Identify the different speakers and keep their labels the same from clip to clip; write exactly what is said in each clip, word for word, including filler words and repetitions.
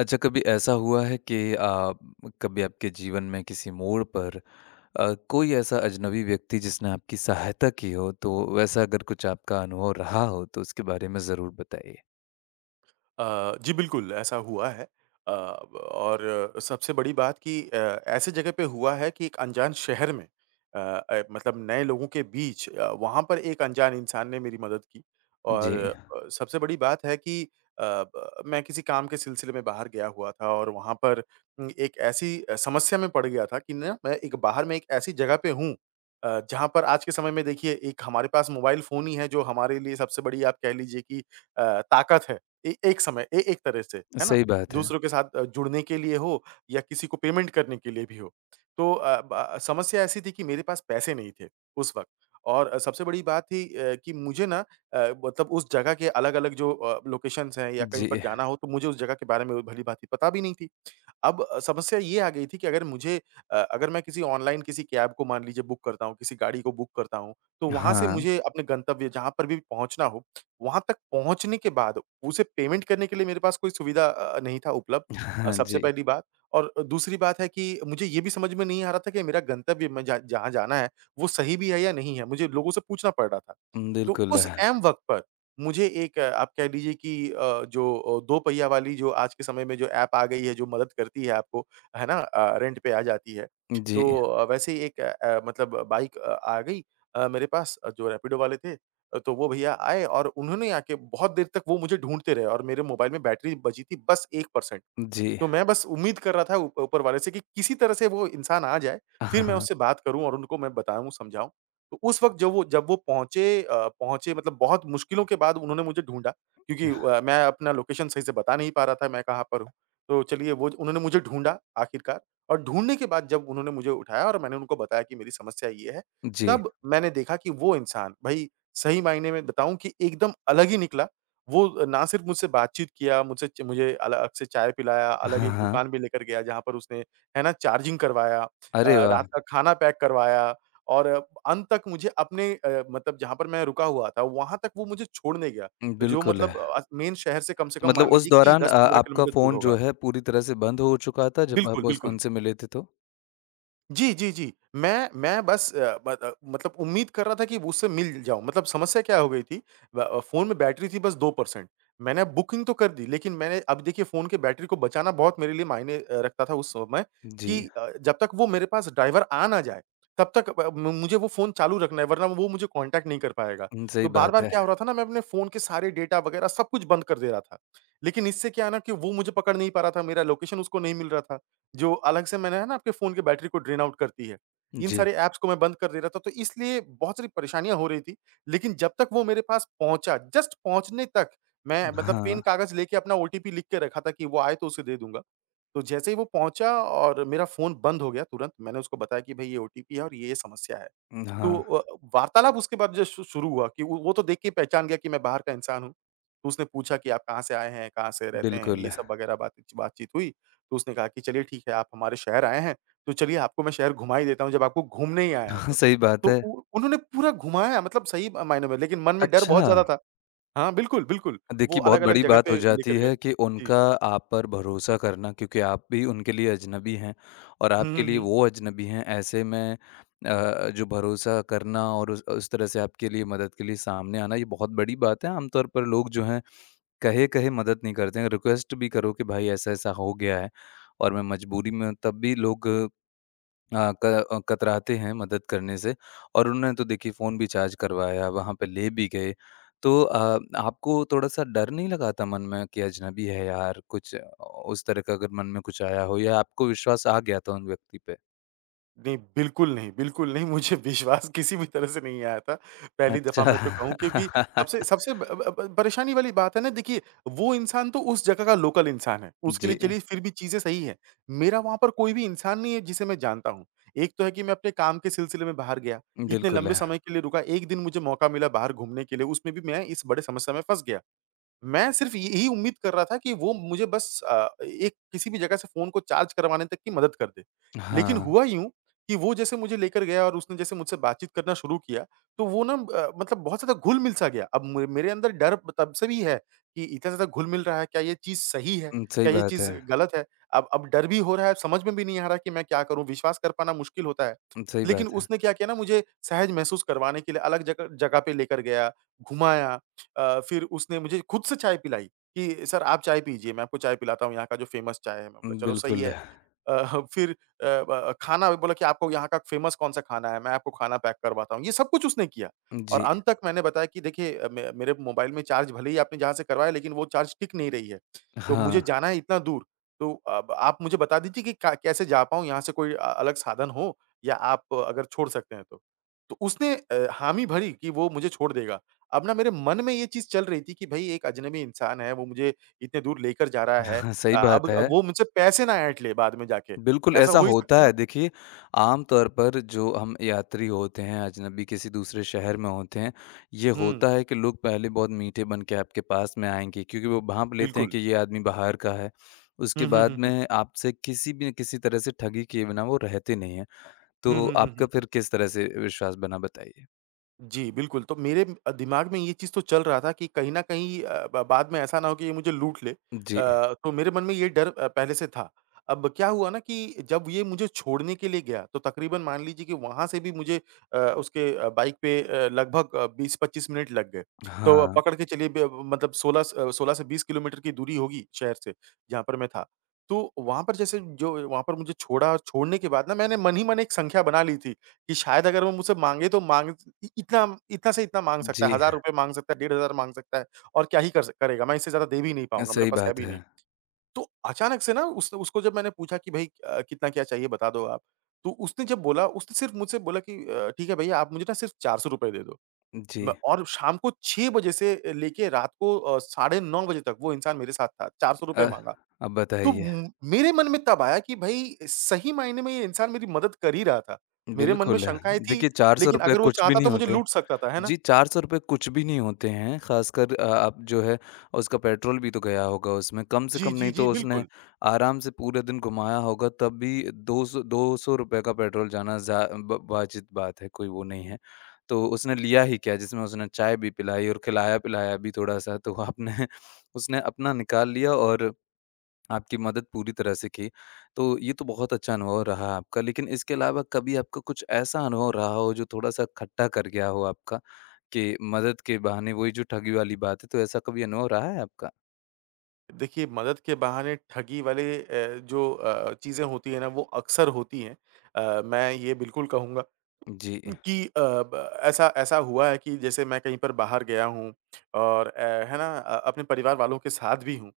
Speaker 1: अच्छा, कभी ऐसा हुआ है कि अ, कभी आपके जीवन में किसी मोड़ पर अ, कोई ऐसा अजनबी व्यक्ति जिसने आपकी सहायता की हो, तो वैसा अगर कुछ आपका अनुभव रहा हो, तो उसके बारे में ज़रूर बताइए?
Speaker 2: अ, जी बिल्कुल, ऐसा हुआ है। अ, ब और सबसे बड़ी बात कि अ, ऐसे जगह पे हुआ है कि एक अनजान शहर में अ अ, मतलब नए लोगों के बीच अ, वहाँ पर एक अनजान इंसान ने मेरी मदद की। और
Speaker 1: जी,
Speaker 2: अ, सबसे बड़ी बात है कि अ, ब मैं किसी काम के सिलसिले में बाहर गया हुआ था और वहाँ पर उम, एक ऐसी अ, समस्या में पड़ गया था कि ना मैं एक बाहर में एक ऐसी जगह पे हूँ अ, जहाँ पर आज के समय में देखिए एक हमारे पास मोबाइल फ़ोन ही है जो हमारे लिए सबसे बड़ी आप कह लीजिए कि अ, ताकत है। ए एक समय ए एक तरह से, है ना?
Speaker 1: सही बात है।
Speaker 2: दूसरों के साथ अ, जुड़ने के लिए हो या किसी को पेमेंट करने के लिए भी हो। तो अ, ब अ, समस्या ऐसी थी कि मेरे पास पैसे नहीं थे उस वक़्त। और अ, सबसे बड़ी बात थी अ, कि मुझे ना अ, मतलब उस जगह के अलग-अलग जो अ, लोकेशंस हैं या कहीं पर
Speaker 1: जी,
Speaker 2: जाना हो तो मुझे उस जगह के बारे में भली-भाँति पता भी नहीं थी। अब अ, समस्या ये आ गई थी कि अगर मुझे अ, अगर मैं किसी ऑनलाइन किसी कैब को मान लीजिए बुक करता हूँ, किसी गाड़ी को बुक करता हूँ, तो वहाँ से
Speaker 1: हाँ,
Speaker 2: मुझे अपने गंतव्य जहाँ पर भी पहुँचना हो, वहाँ तक पहुँचने के बाद उसे पेमेंट करने के लिए मेरे पास कोई सुविधा अ, नहीं था उपलब्ध, अ,
Speaker 1: हाँ
Speaker 2: सबसे
Speaker 1: जी,
Speaker 2: पहली बात। और दूसरी बात है कि मुझे ये भी समझ में नहीं आ रहा था कि मेरा गंतव्य मैं जहाँ जहाँ जाना है, वो सही भी है या नहीं है? मुझे लोगों से पूछना पड़ रहा था। तो
Speaker 1: बिल्कुल।
Speaker 2: उस ऐन वक़्त पर मुझे एक अ, आप कह लीजिए कि अ, जो अ, दो पहिया वाली जो आज के समय में जो ऐप आ गई है, जो मदद करती है आपको, है ना? अ, रेंट पे आ जाती है।
Speaker 1: जी,
Speaker 2: तो अ, वैसे ही एक अ, अ, मतलब बाइक अ, आ गई अ, मेरे पास, अ, जो रैपिडो वाले थे। अ, तो वो भैया आए और उन्होंने आके बहुत देर तक वो मुझे ढूँढते रहे और मेरे मोबाइल में बैटरी बची थी बस वन परसेंट।
Speaker 1: जी,
Speaker 2: तो मैं बस उम्मीद कर रहा था ऊप ऊपर वाले से कि किसी तरह से वो इंसान आ जाए, फिर मैं
Speaker 1: हाँ,
Speaker 2: उससे बात करूँ और उनको मैं बताऊँ, समझाऊँ। तो उस वक़्त जब वो जब वो पहुँचे, अ, पहुँचे मतलब बहुत मुश्किलों के बाद उन्होंने मुझे ढूँढा, क्योंकि
Speaker 1: हाँ,
Speaker 2: अ, मैं अपना लोकेशन सही से बता नहीं पा रहा था, मैं कहाँ पर हूँ। तो चलिए वो उन्होंने मुझे ढूँढा आखिरकार। और ढूँढने के बाद जब उन्होंने मुझे उठाया और मैंने उनको बताया कि मेरी समस्या ये है,
Speaker 1: जी,
Speaker 2: तब मैंने देखा कि वो इंसान भई सही मायने में बताऊँ कि एकदम अलग ही निकला। वो ना सिर्फ़ मुझसे बातचीत किया, मुझसे च मुझे अलग से चाय पिलाया, अलग
Speaker 1: हाँ,
Speaker 2: एक
Speaker 1: हाँ।
Speaker 2: दुकान पे लेकर गया जहाँ पर उसने, है ना, चार्जिंग करवाया, अ,
Speaker 1: अरे वाह!
Speaker 2: रात का खाना पैक करवाया। और अ, अंत तक मुझे अपने अ, मतलब जहाँ पर मैं रुका हुआ था, वहाँ तक वो मुझे छोड़ने गया। जो
Speaker 1: बिल्कुल।
Speaker 2: मतलब
Speaker 1: है।
Speaker 2: अ, मेन शहर से कम से
Speaker 1: तो
Speaker 2: कम
Speaker 1: मतलब
Speaker 2: मान
Speaker 1: उस
Speaker 2: लीजिए कि
Speaker 1: दौरान अ,
Speaker 2: दस पंद्रह
Speaker 1: आपका
Speaker 2: किलोमीटर दूर
Speaker 1: फ़ोन जो
Speaker 2: होगा।
Speaker 1: है पूरी तरह से बंद हो चुका था जब
Speaker 2: बिल्कुल,
Speaker 1: आप उस
Speaker 2: बिल्कुल।
Speaker 1: उनसे मिले थे तो?
Speaker 2: जी, जी, जी। मैं मैं बस अ, ब अ, मतलब उम्मीद कर रहा था कि उससे मिल जाऊँ। मतलब समस्या क्या हो गई थी, ब अ, फ़ोन में बैटरी थी बस टू परसेंट। मैंने बुकिंग तो कर दी, लेकिन मैंने अब देखिए फ़ोन के बैटरी को बचाना बहुत मेरे लिए मायने अ, रखता था उस समय
Speaker 1: जी।
Speaker 2: कि अ, जब तक वो मेरे पास ड्राइवर आ ना जाए, तब तक ब मु मुझे वो फ़ोन चालू रखना है, वरना वो मुझे कॉन्टैक्ट नहीं कर पाएगा।
Speaker 1: हुँ,
Speaker 2: तो
Speaker 1: सही बात
Speaker 2: बार-बार
Speaker 1: है।
Speaker 2: क्या हो रहा था ना, मैं अपने फ़ोन के सारे डेटा वगैरह सब कुछ बंद कर दे रहा था। लेकिन इससे क्या है ना कि वो मुझे पकड़ नहीं पा रहा था, मेरा लोकेशन उसको नहीं मिल रहा था। जो अलग से मैंने है ना आपके फ़ोन की बैटरी को ड्रेन आउट करती है। इन
Speaker 1: जी।
Speaker 2: सारे ऐप्स को मैं बंद कर दे रहा था, तो इसलिए बहुत सारी परेशानियाँ हो रही थी। लेकिन जब तक वो मेरे पास पहुँचा, जस्ट पहुँचने तक मैं मतलब पेन
Speaker 1: हाँ,
Speaker 2: कागज़ लेके अपना ओटीपी लिख के रखा था कि वो आए तो उसे दे दूँगा। तो जैसे ही वो पहुँचा और मेरा फ़ोन बंद हो गया तुरंत, मैंने उसको बताया कि भई ये ओटीपी है और ये, ये समस्या है। तो
Speaker 1: हाँ,
Speaker 2: अ, वार्तालाप उसके बाद जो शु शुरू हुआ कि वो वो तो देख के पहचान गया कि मैं बाहर का इंसान हूँ। तो उसने पूछा कि आप कहाँ से आए हैं, कहाँ से रहते हैं, ये
Speaker 1: बिल्कुल।
Speaker 2: सब वगैरह बात बातचीत हुई। तो उसने कहा कि चलिए ठीक है, आप हमारे शहर आए हैं, तो चलिए आपको मैं शहर घुमा ही देता हूँ जब आपको घूमने ही आए हैं
Speaker 1: हाँ,
Speaker 2: तो।
Speaker 1: सही बात
Speaker 2: तो
Speaker 1: है।
Speaker 2: उ उन्होंने पूरा घुमाया मतलब सही अ, मायने में, लेकिन मन में डर
Speaker 1: अच्छा,
Speaker 2: बहुत ज़्यादा था। हाँ, बिल्कुल, बिल्कुल। वो
Speaker 1: देखिए बहुत
Speaker 2: अलग-अलग
Speaker 1: बड़ी
Speaker 2: जगह
Speaker 1: बात
Speaker 2: पे
Speaker 1: हो जाती
Speaker 2: लेकर गए।
Speaker 1: है कि
Speaker 2: जी।
Speaker 1: उनका आप पर भरोसा करना क्योंकि आप भी उनके लिए अजनबी हैं और
Speaker 2: हुँ,
Speaker 1: आपके
Speaker 2: हुँ,
Speaker 1: लिए
Speaker 2: हुँ।
Speaker 1: वो अजनबी हैं। ऐसे में अ, जो भरोसा करना और उस उस तरह से आपके लिए मदद के लिए सामने आना ये बहुत बड़ी बात है। आमतौर पर लोग जो हैं कहे-कहे मदद नहीं करते हैं। रिक्वेस्ट भी करो कि भाई ऐसा-ऐसा हो गया है और मैं मजबूरी में हूँ तब भी लोग अ, क अ, कतराते हैं मदद करने से और उन्होंने तो देखिए फ़ोन भी चार्ज करवाया, वहाँ पे ले भी गए। तो अ, आपको थोड़ा-सा डर नहीं लगा था मन में कि अजनबी है यार, कुछ आ, उस तरह का अगर मन में कुछ आया हो या आपको विश्वास आ गया था उन व्यक्ति पे?
Speaker 2: नहीं, बिल्कुल नहीं, बिल्कुल नहीं। मुझे विश्वास किसी भी तरह से नहीं आया था, पहली
Speaker 1: अच्छा।
Speaker 2: दफ़ा मैं तो कहूँ क्योंकि सबसे सबसे ब ब ब परेशानी वाली बात है ना देखिए, वो इंसान तो उस जगह का लोकल इंसान है, उसके लिए
Speaker 1: जी,
Speaker 2: चलिए फिर भी चीज़ें सही हैं। मेरा वहाँ पर कोई भी इंसान नहीं है जिसे मैं जानता हूँ। एक तो है कि मैं अपने काम के सिलसिले में बाहर गया, इतने
Speaker 1: बिल्कुल।
Speaker 2: लंबे
Speaker 1: है।
Speaker 2: समय के लिए रुका, एक दिन मुझे मौका मिला बाहर घूमने के लिए, उसमें भी मैं इस बड़े समस्या में फँस गया। मैं सिर्फ़ यही उम्मीद कर रहा था कि वो मुझे बस अ, एक किसी भी जगह से फ़ोन को चार्ज करवाने तक की मदद कर दे। लेकिन
Speaker 1: हाँ,
Speaker 2: हुआ यूँ कि वो जैसे मुझे लेकर गया और उसने जैसे मुझसे बातचीत करना शुरू किया, तो वो ना अ, मतलब बहुत ज़्यादा घुल-मिल सा गया। अब म मेरे अंदर डर तब से भी है कि इतना ज़्यादा घुल-मिल रहा है, क्या ये चीज़ सही है?
Speaker 1: उम, सही
Speaker 2: क्या ये
Speaker 1: बात
Speaker 2: चीज़
Speaker 1: है।
Speaker 2: गलत है? अब अब डर भी हो रहा है, समझ में भी नहीं आ रहा कि मैं क्या करूँ? विश्वास कर पाना मुश्किल होता है।
Speaker 1: सही
Speaker 2: लेकिन
Speaker 1: बात है।
Speaker 2: उसने क्या किया ना मुझे सहज महसूस करवाने के लिए अलग जगह जगह पे लेकर गया, घुमाया। अ, फिर उसने मुझे खुद से चाय पिलाई कि सर आप चाय पीजिए, मैं आपको चाय पिलाता हूँ, यहाँ का जो फ़ेमस चाय है। मैं बोला चलो सही
Speaker 1: बिल्कुल।
Speaker 2: है।
Speaker 1: है
Speaker 2: अ, फिर अ, ब खाना बोला कि आपको यहाँ का फेमस कौन-सा खाना है, मैं आपको खाना पैक करवाता हूँ। ये सब कुछ उसने किया। और
Speaker 1: जी,
Speaker 2: अंत तक मैंने बताया कि देखिए अ, मे मेरे मोबाइल में चार्ज भले ही आपने जहाँ से करवाया लेकिन वो चार्ज टिक नहीं रही है। तो मुझे
Speaker 1: हाँ,
Speaker 2: जाना है इतना दूर, तो अब आप मुझे बता दीजिए कि का कैसे जा पाऊँ यहाँ से, कोई अ, अलग साधन हो या आप अ, अगर छोड़ सकते हैं तो। तो उसने अ, हामी भरी कि वो मुझे छोड़ देगा। अब ना मेरे मन में ये चीज़ चल रही थी कि भई एक अजनबी इंसान है, वो मुझे इतने दूर लेकर जा रहा है,
Speaker 1: हाँ, सही
Speaker 2: अ, अब
Speaker 1: बात है।
Speaker 2: वो मुझसे पैसे ना ऐंठ ले बाद में जाके,
Speaker 1: बिल्कुल,
Speaker 2: ऐसा
Speaker 1: ऐसा
Speaker 2: हो ही सकता
Speaker 1: होता
Speaker 2: है ना?
Speaker 1: है। देखिए, आम तौर पर जो हम यात्री होते हैं, अजनबी किसी दूसरे शहर में होते हैं, ये
Speaker 2: हुँ,
Speaker 1: होता है कि लोग पहले बहुत मीठे बन के आपके पास में आएँगे क्योंकि वो भाँप लेते हैं
Speaker 2: बिल्कुल।
Speaker 1: कि ये आदमी बाहर का है।
Speaker 2: हुँ,
Speaker 1: उसके
Speaker 2: हुँ,
Speaker 1: बाद
Speaker 2: हुँ, हुँ।
Speaker 1: में आपसे किसी भी किसी तरह से ठगी किए बिना वो रहते नहीं हैं।
Speaker 2: हुँ,
Speaker 1: तो
Speaker 2: हुँ,
Speaker 1: आपका
Speaker 2: हुँ, हुँ।
Speaker 1: फिर किस तरह से विश्वास बना, बताइए?
Speaker 2: जी, बिल्कुल, तो मेरे अ, दिमाग में ये चीज़ तो चल रहा था कि कहीं न कहीं अ, ब बाद में ऐसा ना हो कि ये मुझे लूट ले। अ,
Speaker 1: जी।
Speaker 2: तो मेरे मन में ये डर अ, पहले से था। अब क्या हुआ ना कि जब ये मुझे छोड़ने के लिए गया, तो तकरीबन मान लीजिए कि वहाँ से भी मुझे अ, उसके अ, बाइक पे अ, लगभग अ, बीस पच्चीस मिनट लग गए। तो
Speaker 1: हाँ।
Speaker 2: पकड़ के चलिए ब मतलब सोलह स अ, सोलह से बीस किलोमीटर की दूरी होगी शहर से, जहाँ पर मैं था। तो वहाँ पर जैसे जो वहाँ पर मुझे छोड़ा और छोड़ने के बाद ना मैंने मन ही मन एक संख्या बना ली थी कि शायद अगर वो मुझसे माँगे तो माँग इ इतना इतना से इतना माँग सकता है,
Speaker 1: जी,
Speaker 2: ₹हज़ार रुपए माँग सकता है, एक हज़ार पाँच सौ माँग सकता है और क्या ही कर स करेगा? मैं इससे ज़्यादा दे भी नहीं पाऊँगा, मेरे
Speaker 1: सही
Speaker 2: पास है
Speaker 1: बात
Speaker 2: भी
Speaker 1: है।
Speaker 2: नहीं। तो अचानक से ना उस उसको जब मैंने पूछा कि भई अ, कितना क्या चाहिए बता दो आप? तो उसने जब बोला उसने सिर्फ़ मुझसे बोला कि अ, "ठीक है भैया, आप मुझे ना सिर्फ़ ₹चार सौ रुपए दे दो।"
Speaker 1: जी।
Speaker 2: म और शाम को छह बजे से लेके रात को अ, साढ़े नौ बजे तक वो इंसान मेरे साथ था, ₹चार सौ रुपए
Speaker 1: अ,
Speaker 2: माँगा।
Speaker 1: अब
Speaker 2: तो
Speaker 1: बताइए।
Speaker 2: म मेरे मन में तब आया कि भई सही मायने में ये इंसान मेरी मदद कर ही रहा था। मेरे मन में
Speaker 1: बिल्कुल,
Speaker 2: शंकाएँ
Speaker 1: है।
Speaker 2: थी,
Speaker 1: देखिए ₹चार सौ
Speaker 2: लेकिन अगर वो
Speaker 1: कुछ भी
Speaker 2: चाहता
Speaker 1: नहीं
Speaker 2: तो मुझे
Speaker 1: होते।
Speaker 2: लूट सकता था, है ना?
Speaker 1: जी, चार सौ रुपए कुछ भी नहीं होते हैं, ख़ासकर अ, आप जो है उसका पेट्रोल भी तो गया होगा उसमें, कम से
Speaker 2: जी,
Speaker 1: कम
Speaker 2: जी,
Speaker 1: नहीं
Speaker 2: जी,
Speaker 1: तो उसने
Speaker 2: बिल्कुल।
Speaker 1: आराम से पूरे दिन घुमाया होगा तब भी दो सौ ₹दो सौ का पेट्रोल जाना जा ब वाजिब बात है, कोई वो नहीं है। तो उसने लिया ही क्या जिसमें उसने चाय भी पिलाई और खिलाया-पिलाया भी थोड़ा-सा तो आपने उसने अपना निकाल लिया और आपकी मदद पूरी तरह से की। तो ये तो बहुत अच्छा अनुभव रहा आपका, लेकिन इसके अलावा कभी आपका कुछ ऐसा अनुभव रहा हो जो थोड़ा-सा खट्टा कर गया हो आपका? के मदद के बहाने वही जो ठगी वाली बात है, तो ऐसा कभी अनुभव रहा है आपका?
Speaker 2: देखिए मदद के बहाने ठगी वाले अ, जो अ, चीज़ें होती हैं ना वो अक्सर होती हैं। अ, मैं ये बिल्कुल कहूँगा
Speaker 1: जी।
Speaker 2: कि अ, ब ऐसा ऐसा हुआ है कि जैसे मैं कहीं पर बाहर गया हूँ और अ, है ना? अ, अपने परिवार वालों के साथ भी हूँ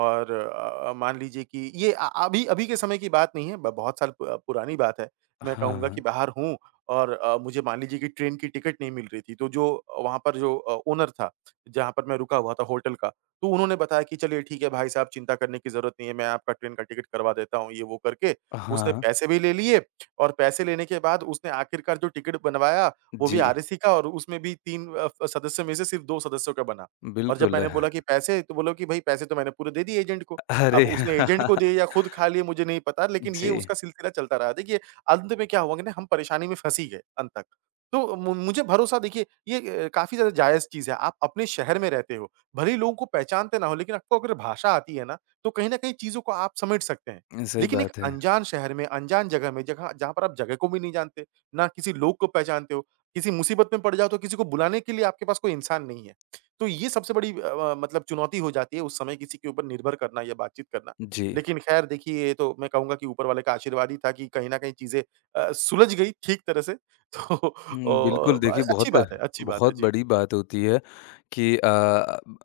Speaker 2: और अ, मान लीजिए कि ये अ, अभी अभी के समय की बात नहीं है, ब बहुत साल पु पुरानी बात है। मैं
Speaker 1: हाँ,
Speaker 2: कहूँगा कि
Speaker 1: हाँ।
Speaker 2: बाहर हूँ और अ, मुझे मान लीजिए कि ट्रेन की टिकट नहीं मिल रही थी, तो जो वहाँ पर जो अ, ओनर था, जहाँ पर मैं रुका हुआ था होटल का, तो उन्होंने बताया कि चलिए ठीक है भाई साहब चिंता करने की ज़रूरत नहीं है, मैं आपका ट्रेन का टिकट करवा देता हूँ, ये वो करके उसने
Speaker 1: हाँ,
Speaker 2: पैसे भी ले लिए और पैसे लेने के बाद उसने आखिरकार जो टिकट बनवाया, वो भी
Speaker 1: जी।
Speaker 2: आरएसी का और उसमें भी तीन अ, फ सदस्य में से सिर्फ़ दो सदस्यों का बना। और जब
Speaker 1: बिल्कुल।
Speaker 2: मैंने बोला कि पैसे? तो बोला कि भई पैसे तो मैंने पूरे दे दिए एजेंट को। अब
Speaker 1: अरे!
Speaker 2: उसने एजेंट को दिए या खुद खा लिए मुझे नहीं पता, लेकिन ये
Speaker 1: जी,
Speaker 2: उसका सिलसिला चलता रहा। देखिए, अंत में क्या हुआ कि ना हम परेशानी में फँस ही गए अंत तक। तो मु मुझे भरोसा देखिए ये अ, काफ़ी ज़्यादा जायज़ चीज़ है। आप अपने शहर में रहते हो, भले ही लोगों को पहचानते ना हो लेकिन आपको अगर भाषा आती है ना, तो कहीं न कहीं चीज़ों को आप समेट सकते हैं।
Speaker 1: सही
Speaker 2: लेकिन एक
Speaker 1: बात है।
Speaker 2: अनजान शहर में, अनजान जगह में, जगह जहाँ पर आप जगह को भी नहीं जानते, ना किसी लोग को पहचानते हो, किसी मुसीबत में पड़ जाओ तो किसी को बुलाने के लिए आपके पास कोई इंसान नहीं है। तो ये सबसे बड़ी अ, व मतलब चुनौती हो जाती है उस समय किसी के ऊपर निर्भर करना या बातचीत करना।
Speaker 1: जी।
Speaker 2: लेकिन ख़ैर देखिए, ये तो मैं कहूँगा कि ऊपर वाले का आशीर्वाद ही था कि कहीं न कहीं चीज़ें अ, सुलझ गई ठीक तरह से। तो
Speaker 1: हुँ, बिल्कुल
Speaker 2: अ,
Speaker 1: देखिए
Speaker 2: अच्छी
Speaker 1: बहुत
Speaker 2: बात है अच्छी बात है।
Speaker 1: बहुत
Speaker 2: जी।
Speaker 1: बड़ी बात होती है कि अ,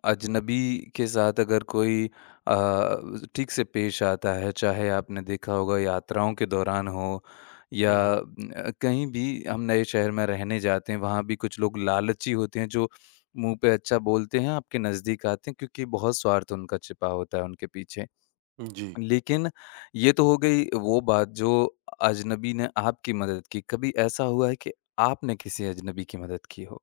Speaker 1: अजनबी के साथ अगर कोई अ, ठीक से पेश आता है, चाहे आपने देखा होगा यात्राओं के दौरान हो या
Speaker 2: हुँ, हुँ।
Speaker 1: अ, कहीं भी हम नए शहर में रहने जाते हैं, वहाँ भी कुछ लोग लालची होते हैं जो मुँह पे अच्छा बोलते हैं, आपके नज़दीक आते हैं क्योंकि बहुत स्वार्थ उनका छिपा होता है उनके पीछे।
Speaker 2: जी।
Speaker 1: लेकिन ये तो हो गई वो बात जो अजनबी ने आपकी मदद की, कभी ऐसा हुआ है कि आपने किसी अजनबी की मदद की हो?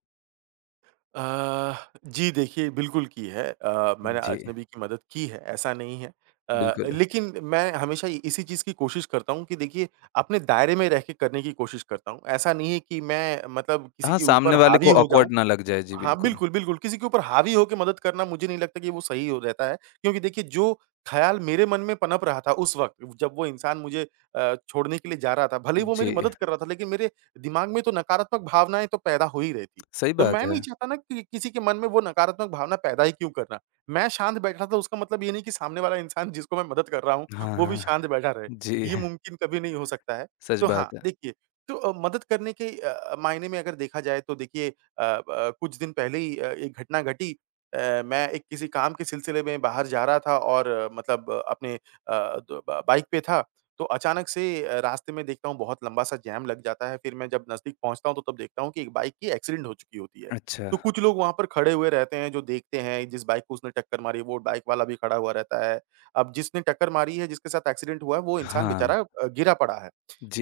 Speaker 2: अ, जी देखिए, बिल्कुल की है। अ, मैंने
Speaker 1: जी,
Speaker 2: अजनबी की मदद की है, ऐसा नहीं है। अ,
Speaker 1: बिल्कुल।
Speaker 2: लेकिन मैं हमेशा ये- इसी चीज़ की कोशिश करता हूँ कि देखिए, अपने दायरे में रह के करने की कोशिश करता हूँ। ऐसा नहीं है कि मैं मतलब किसी
Speaker 1: हाँ,
Speaker 2: के ऊपर
Speaker 1: सामने वाले
Speaker 2: हावी
Speaker 1: को
Speaker 2: हो जाऊँ।
Speaker 1: ऑकवर्ड ना लग जाए, जी
Speaker 2: हाँ,
Speaker 1: बिल्कुल।
Speaker 2: बिल्कुल, बिल्कुल, किसी के ऊपर हावी होके मदद करना मुझे नहीं लगता कि वो सही हो रहता है, क्योंकि देखिए जो ख़्याल मेरे मन में पनप रहा था उस वक़्त, जब वो इंसान मुझे अ, छोड़ने के लिए जा रहा था, भले ही वो मेरी
Speaker 1: जी,
Speaker 2: मदद कर रहा था, लेकिन मेरे दिमाग में तो नकारात्मक भावनाएँ तो पैदा हो ही रही थी।
Speaker 1: सही
Speaker 2: तो
Speaker 1: बात
Speaker 2: मैं नहीं
Speaker 1: है।
Speaker 2: चाहता ना कि किसी के मन में वो नकारात्मक भावना पैदा ही क्यों करना। मैं शांत बैठा था उसका मतलब ये नहीं कि सामने वाला इंसान जिसको मैं मदद कर रहा हूँ,
Speaker 1: हाँ,
Speaker 2: वो भी
Speaker 1: हाँ।
Speaker 2: शांत बैठा रहे,
Speaker 1: जी,
Speaker 2: ये मुमकिन कभी नहीं हो सकता है।
Speaker 1: सच
Speaker 2: तो हाँ,
Speaker 1: बात है।
Speaker 2: देखिए तो अ, मदद करने के अ, मायने में अगर देखा जाए तो देखिए अ, ब कुछ दिन पहले ही अ, एक घटना घटी। अ, मैं एक किसी काम के सिलसिले में बाहर जा रहा था और अ, मतलब अ, अपने अ, द ब बाइक पे था, तो अचानक से अ, रास्ते में देखता हूँ बहुत लंबा-सा जाम लग जाता है, फिर मैं जब नज़दीक पहुँचता हूँ, तो तब देखता हूँ कि एक बाइक की एक्सीडेंट हो चुकी होती है।
Speaker 1: अच्छा,
Speaker 2: तो कुछ लोग वहाँ पर खड़े हुए रहते हैं, जो देखते हैं, जिस बाइक को उसने टक्कर मारी, वो बाइक वाला भी खड़ा हुआ रहता है। अब जिसने टक्कर मारी है, जिसके साथ एक्सीडेंट हुआ है, वो इंसान
Speaker 1: हाँ,
Speaker 2: बेचारा अ, गिरा पड़ा है।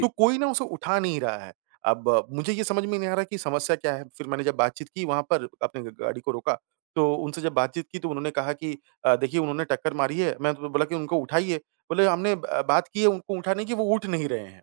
Speaker 2: तो कोई ना उसे उठा नहीं रहा है। अब अ, मुझे ये समझ में नहीं आ रहा कि समस्या क्या है? फिर मैंने जब बातचीत की वहाँ पर अपने ग गाड़ी को रोका, तो उनसे जब बातचीत की तो उन्होंने कहा कि अ, देखिए उन्होंने टक्कर मारी है। मैं तो बोला कि उनको उठाइए। बोले हमने ब बात की है उनको उठाने की, वो उठ नहीं रहे हैं।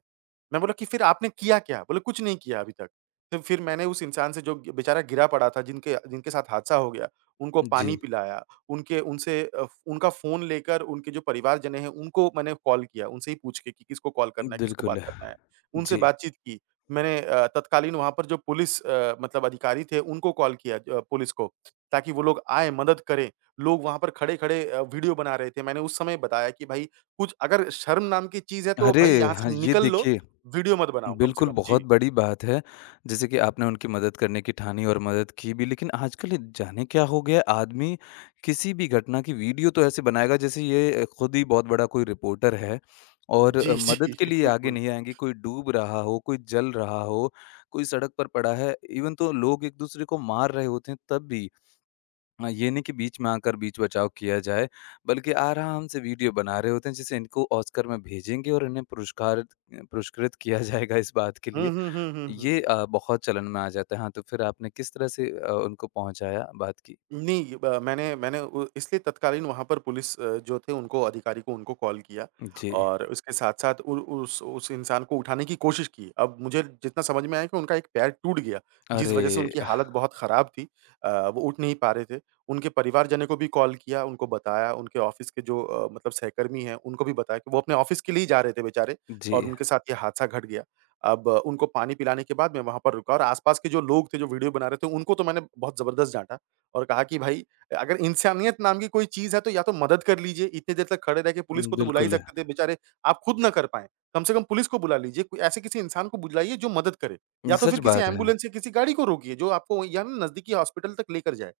Speaker 2: मैं बोला कि फिर आपने किया क्या? बोले कुछ नहीं किया अभी तक। तो फिर मैंने उस इंसान से जो बेचारा गिरा पड़ा था जिनके जिनके साथ हादसा हो गया, उनको पानी
Speaker 1: जी,
Speaker 2: पिलाया। उनके उनसे अ, फ उनका फ़ोन लेकर उनके जो परिवारजन हैं, उनको मैंने कॉल किया, उनसे ही पूछ के कि किसको कॉल करना है, किसको बात
Speaker 1: बिल्कुल।
Speaker 2: करना है। उनसे
Speaker 1: जी,
Speaker 2: बातचीत की। मैंने अ, तत्कालीन वहाँ पर जो पुलिस अ, मतलब अधिकारी थे, उनको कॉल किया अ, पुलिस को, ताकि वो लोग आएँ, मदद करें। लोग वहाँ पर खड़े-खड़े अ, वीडियो बना रहे थे। मैंने उस समय बताया कि भाई कुछ अगर शर्म नाम की चीज़ है तो
Speaker 1: अरे!
Speaker 2: भाई यहाँ
Speaker 1: हाँ,
Speaker 2: से
Speaker 1: ये
Speaker 2: निकल लो,
Speaker 1: देखिए
Speaker 2: वीडियो मत बनाओ कम से
Speaker 1: बिल्कुल,
Speaker 2: कम।
Speaker 1: बहुत
Speaker 2: जी।
Speaker 1: बड़ी बात है। जैसे कि आपने उनकी मदद करने की ठानी और मदद की भी, लेकिन आजकल ये जाने क्या हो गया है, आदमी किसी भी घटना की वीडियो तो ऐसे बनाएगा जैसे ये खुद ही बहुत बड़ा कोई रिपोर्टर है और
Speaker 2: जी,
Speaker 1: अ,
Speaker 2: जी।
Speaker 1: मदद के लिए आगे
Speaker 2: बिल्कुल।
Speaker 1: नहीं आएँगे। कोई डूब रहा हो, कोई जल रहा हो, कोई सड़क पर पड़ा है, इवन तो लोग एक-दूसरे को मार रहे होते हैं तब भी। हाँ, ये नहीं कि बीच में आकर बीच बचाव किया जाए, बल्कि आराम से वीडियो बना रहे होते हैं, जिसे इनको ऑस्कर में भेजेंगे और इन्हें पुरस्कार पुरस्कृत किया जाएगा इस बात के
Speaker 2: हुँ,
Speaker 1: लिए।
Speaker 2: हुँ, हुँ, हुँ, हुँ।
Speaker 1: ये अ, बहुत चलन में आ जाता है। हाँ, तो फिर आपने किस तरह से अ, उनको पहुँचाया बात की?
Speaker 2: नहीं ब मैंने मैंने उ इसलिए तत्कालीन वहाँ पर पुलिस अ, जो थे उनको अधिकारी को उनको कॉल किया
Speaker 1: जी।
Speaker 2: और उसके साथ-साथ उ उस उस इंसान को उठाने की कोशिश की। अब मुझे जितना समझ में आया कि उनका एक पैर टूट गया, जिस वज़ह से
Speaker 1: अरे!
Speaker 2: उनकी हालत बहुत ख़राब थी। अ, वो उठ नहीं पा रहे थे। उनके परिवारजनों को भी कॉल किया, उनको बताया, उनके ऑफ़िस के जो अ, मतलब सहकर्मी हैं, उनको भी बताया कि वो अपने ऑफ़िस के लिए ही जा रहे थे बेचारे
Speaker 1: जी।
Speaker 2: और उनके साथ ये हादसा घट गया। अब अ, उनको पानी पिलाने के बाद मैं वहाँ पर रुका और आस-पास के जो लोग थे, जो वीडियो बना रहे थे, उनको तो मैंने बहुत ज़बरदस्त डाँटा। और कहा कि भाई अगर इंसानियत नाम की कोई चीज़ है तो या तो मदद कर लीजिए, इतनी देर तक खड़े रह के पुलिस को तो बुला ही
Speaker 1: बिल्कुल,
Speaker 2: सकते थे बेचारे, आप खुद ना कर पाएँ। कम से कम पुलिस को बुला लीजिए, कोई ऐसे किसी इंसान को बुलाइए जो मदद करे या तो
Speaker 1: सच
Speaker 2: फिर किसी
Speaker 1: बात है।
Speaker 2: एम्बुलेंस या किसी गाड़ी को रोकिए जो आपको या नज़दीकी हॉस्पिटल तक लेकर जाए।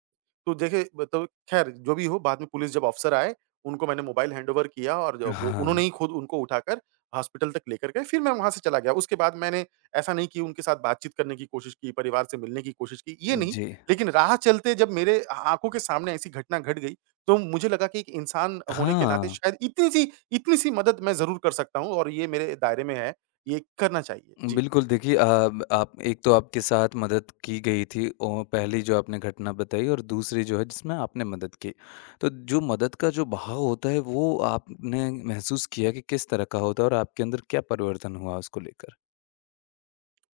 Speaker 2: तो देखिए मतलब ख़ैर जो भी हो बाद में पुलिस जब ऑफ़िसर आए, उनको मैंने मोबाइल हैंडओवर किया और जो वो उन्होंने
Speaker 1: हाँ,
Speaker 2: ही खुद उनको उठाकर हॉस्पिटल तक लेकर गए, फिर मैं वहाँ से चला गया। उसके बाद मैंने ऐसा नहीं कि उनके साथ बातचीत करने की कोशिश की, परिवार से मिलने की कोशिश की, ये नहीं।
Speaker 1: जी।
Speaker 2: लेकिन राह चलते जब मेरे आ आँखों के सामने ऐसी घटना घट गई, तो मुझे लगा कि एक इंसान होने के नाते
Speaker 1: हाँ।
Speaker 2: शायद इतनी-सी इतनी-सी मदद मैं ज़रूर कर सकता हूँ और ये मेरे दायरे में है, ये करना चाहिए। जी।
Speaker 1: बिल्कुल, देखिए अ, आप एक तो आपके साथ मदद की गई थी और पहली जो आपने घटना बताई और दूसरी जो है जिसमें आपने मदद की। तो जो मदद का जो बहाव होता है वो आपने महसूस किया कि किस तरह का होता है और आपके अंदर क्या परिवर्तन हुआ उसको लेकर?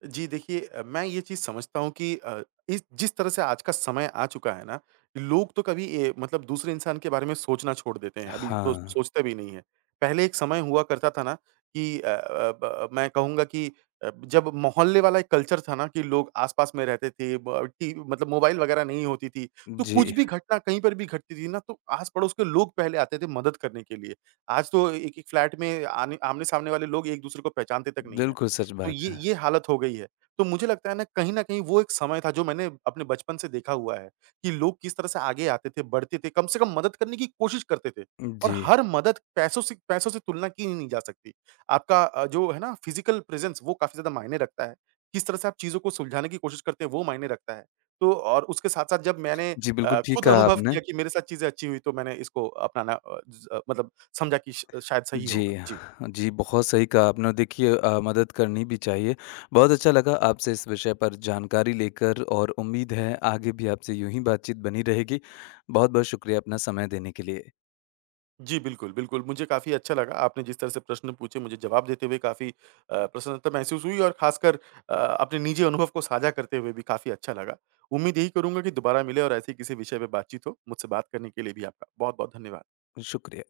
Speaker 2: जी देखिए अ, मैं ये चीज़ समझता हूँ कि अ, इस जिस तरह से आज का समय आ चुका है ना, लोग तो कभी ए, मतलब दूसरे इंसान के बारे में सोचना छोड़ देते हैं, अभी
Speaker 1: हाँ,
Speaker 2: तो सोचते भी नहीं है। पहले एक समय हुआ करता था ना कि अ अ, ब मैं कहूँगा कि अ, जब मोहल्ले वाला एक कल्चर था ना कि लोग आस-पास में रहते थे, ब टी मतलब मोबाइल वगैरह नहीं होती थी, तो कुछ
Speaker 1: जी,
Speaker 2: भी घटना कहीं पर भी घटती थी ना, तो आस-पड़ोस के लोग पहले आते थे मदद करने के लिए। आज तो एक-एक फ्लैट में आने आमने-सामने वाले लोग एक-दूसरे को पहचानते तक नहीं है।
Speaker 1: बिल्कुल सच
Speaker 2: तो
Speaker 1: बात
Speaker 2: ये
Speaker 1: है।
Speaker 2: ये हालत हो गई है। तो मुझे लगता है ना कहीं न कहीं वो एक समय था जो मैंने अपने बचपन से देखा हुआ है, कि लोग किस तरह से आगे आते थे, बढ़ते थे, कम से कम मदद करने की कोशिश करते थे और
Speaker 1: जी,
Speaker 2: हर मदद पैसों से पैसों से तुलना की ही नहीं जा सकती। आपका अ, जो है ना फिज़िकल प्रेज़ेंस वो काफ़ी ज़्यादा मायने रखता है। किस तरह से आप चीज़ों को सुलझाने की कोशिश करते हैं वो मायने रखता है। तो और उसके साथ-साथ जब मैंने
Speaker 1: जी
Speaker 2: अ,
Speaker 1: बिल्कुल ठीक
Speaker 2: खुद
Speaker 1: कहा
Speaker 2: अनुभव
Speaker 1: आपने।
Speaker 2: किया कि मेरे साथ चीज़ें अच्छी हुई तो मैंने इसको अपनाना अ, ज अ, मतलब समझा कि श शायद सही होगा।
Speaker 1: जी,
Speaker 2: जी।
Speaker 1: जी, बहुत सही कहा आपने। और देखिए अ, मदद करनी भी चाहिए। बहुत अच्छा लगा आपसे इस विषय पर जानकारी लेकर और उम्मीद है आगे भी आपसे यूँ ही बातचीत बनी रहेगी। बहुत-बहुत शुक्रिया अपना समय देने के लिए।
Speaker 2: जी, बिल्कुल, बिल्कुल। मुझे काफ़ी अच्छा लगा आपने जिस तरह से प्रश्न पूछे मुझे जवाब देते हुए काफ़ी अ, प्रसन्नता महसूस हुई और ख़ासकर अ, अपने निजी अनुभव को साझा करते हुए भी काफ़ी अच्छा लगा। उम्मीद यही करूँगा कि दोबारा मिले और ऐसे ही किसी विषय पे बातचीत हो। मुझसे बात करने के लिए भी आपका बहुत-बहुत धन्यवाद।
Speaker 1: शुक्रिया।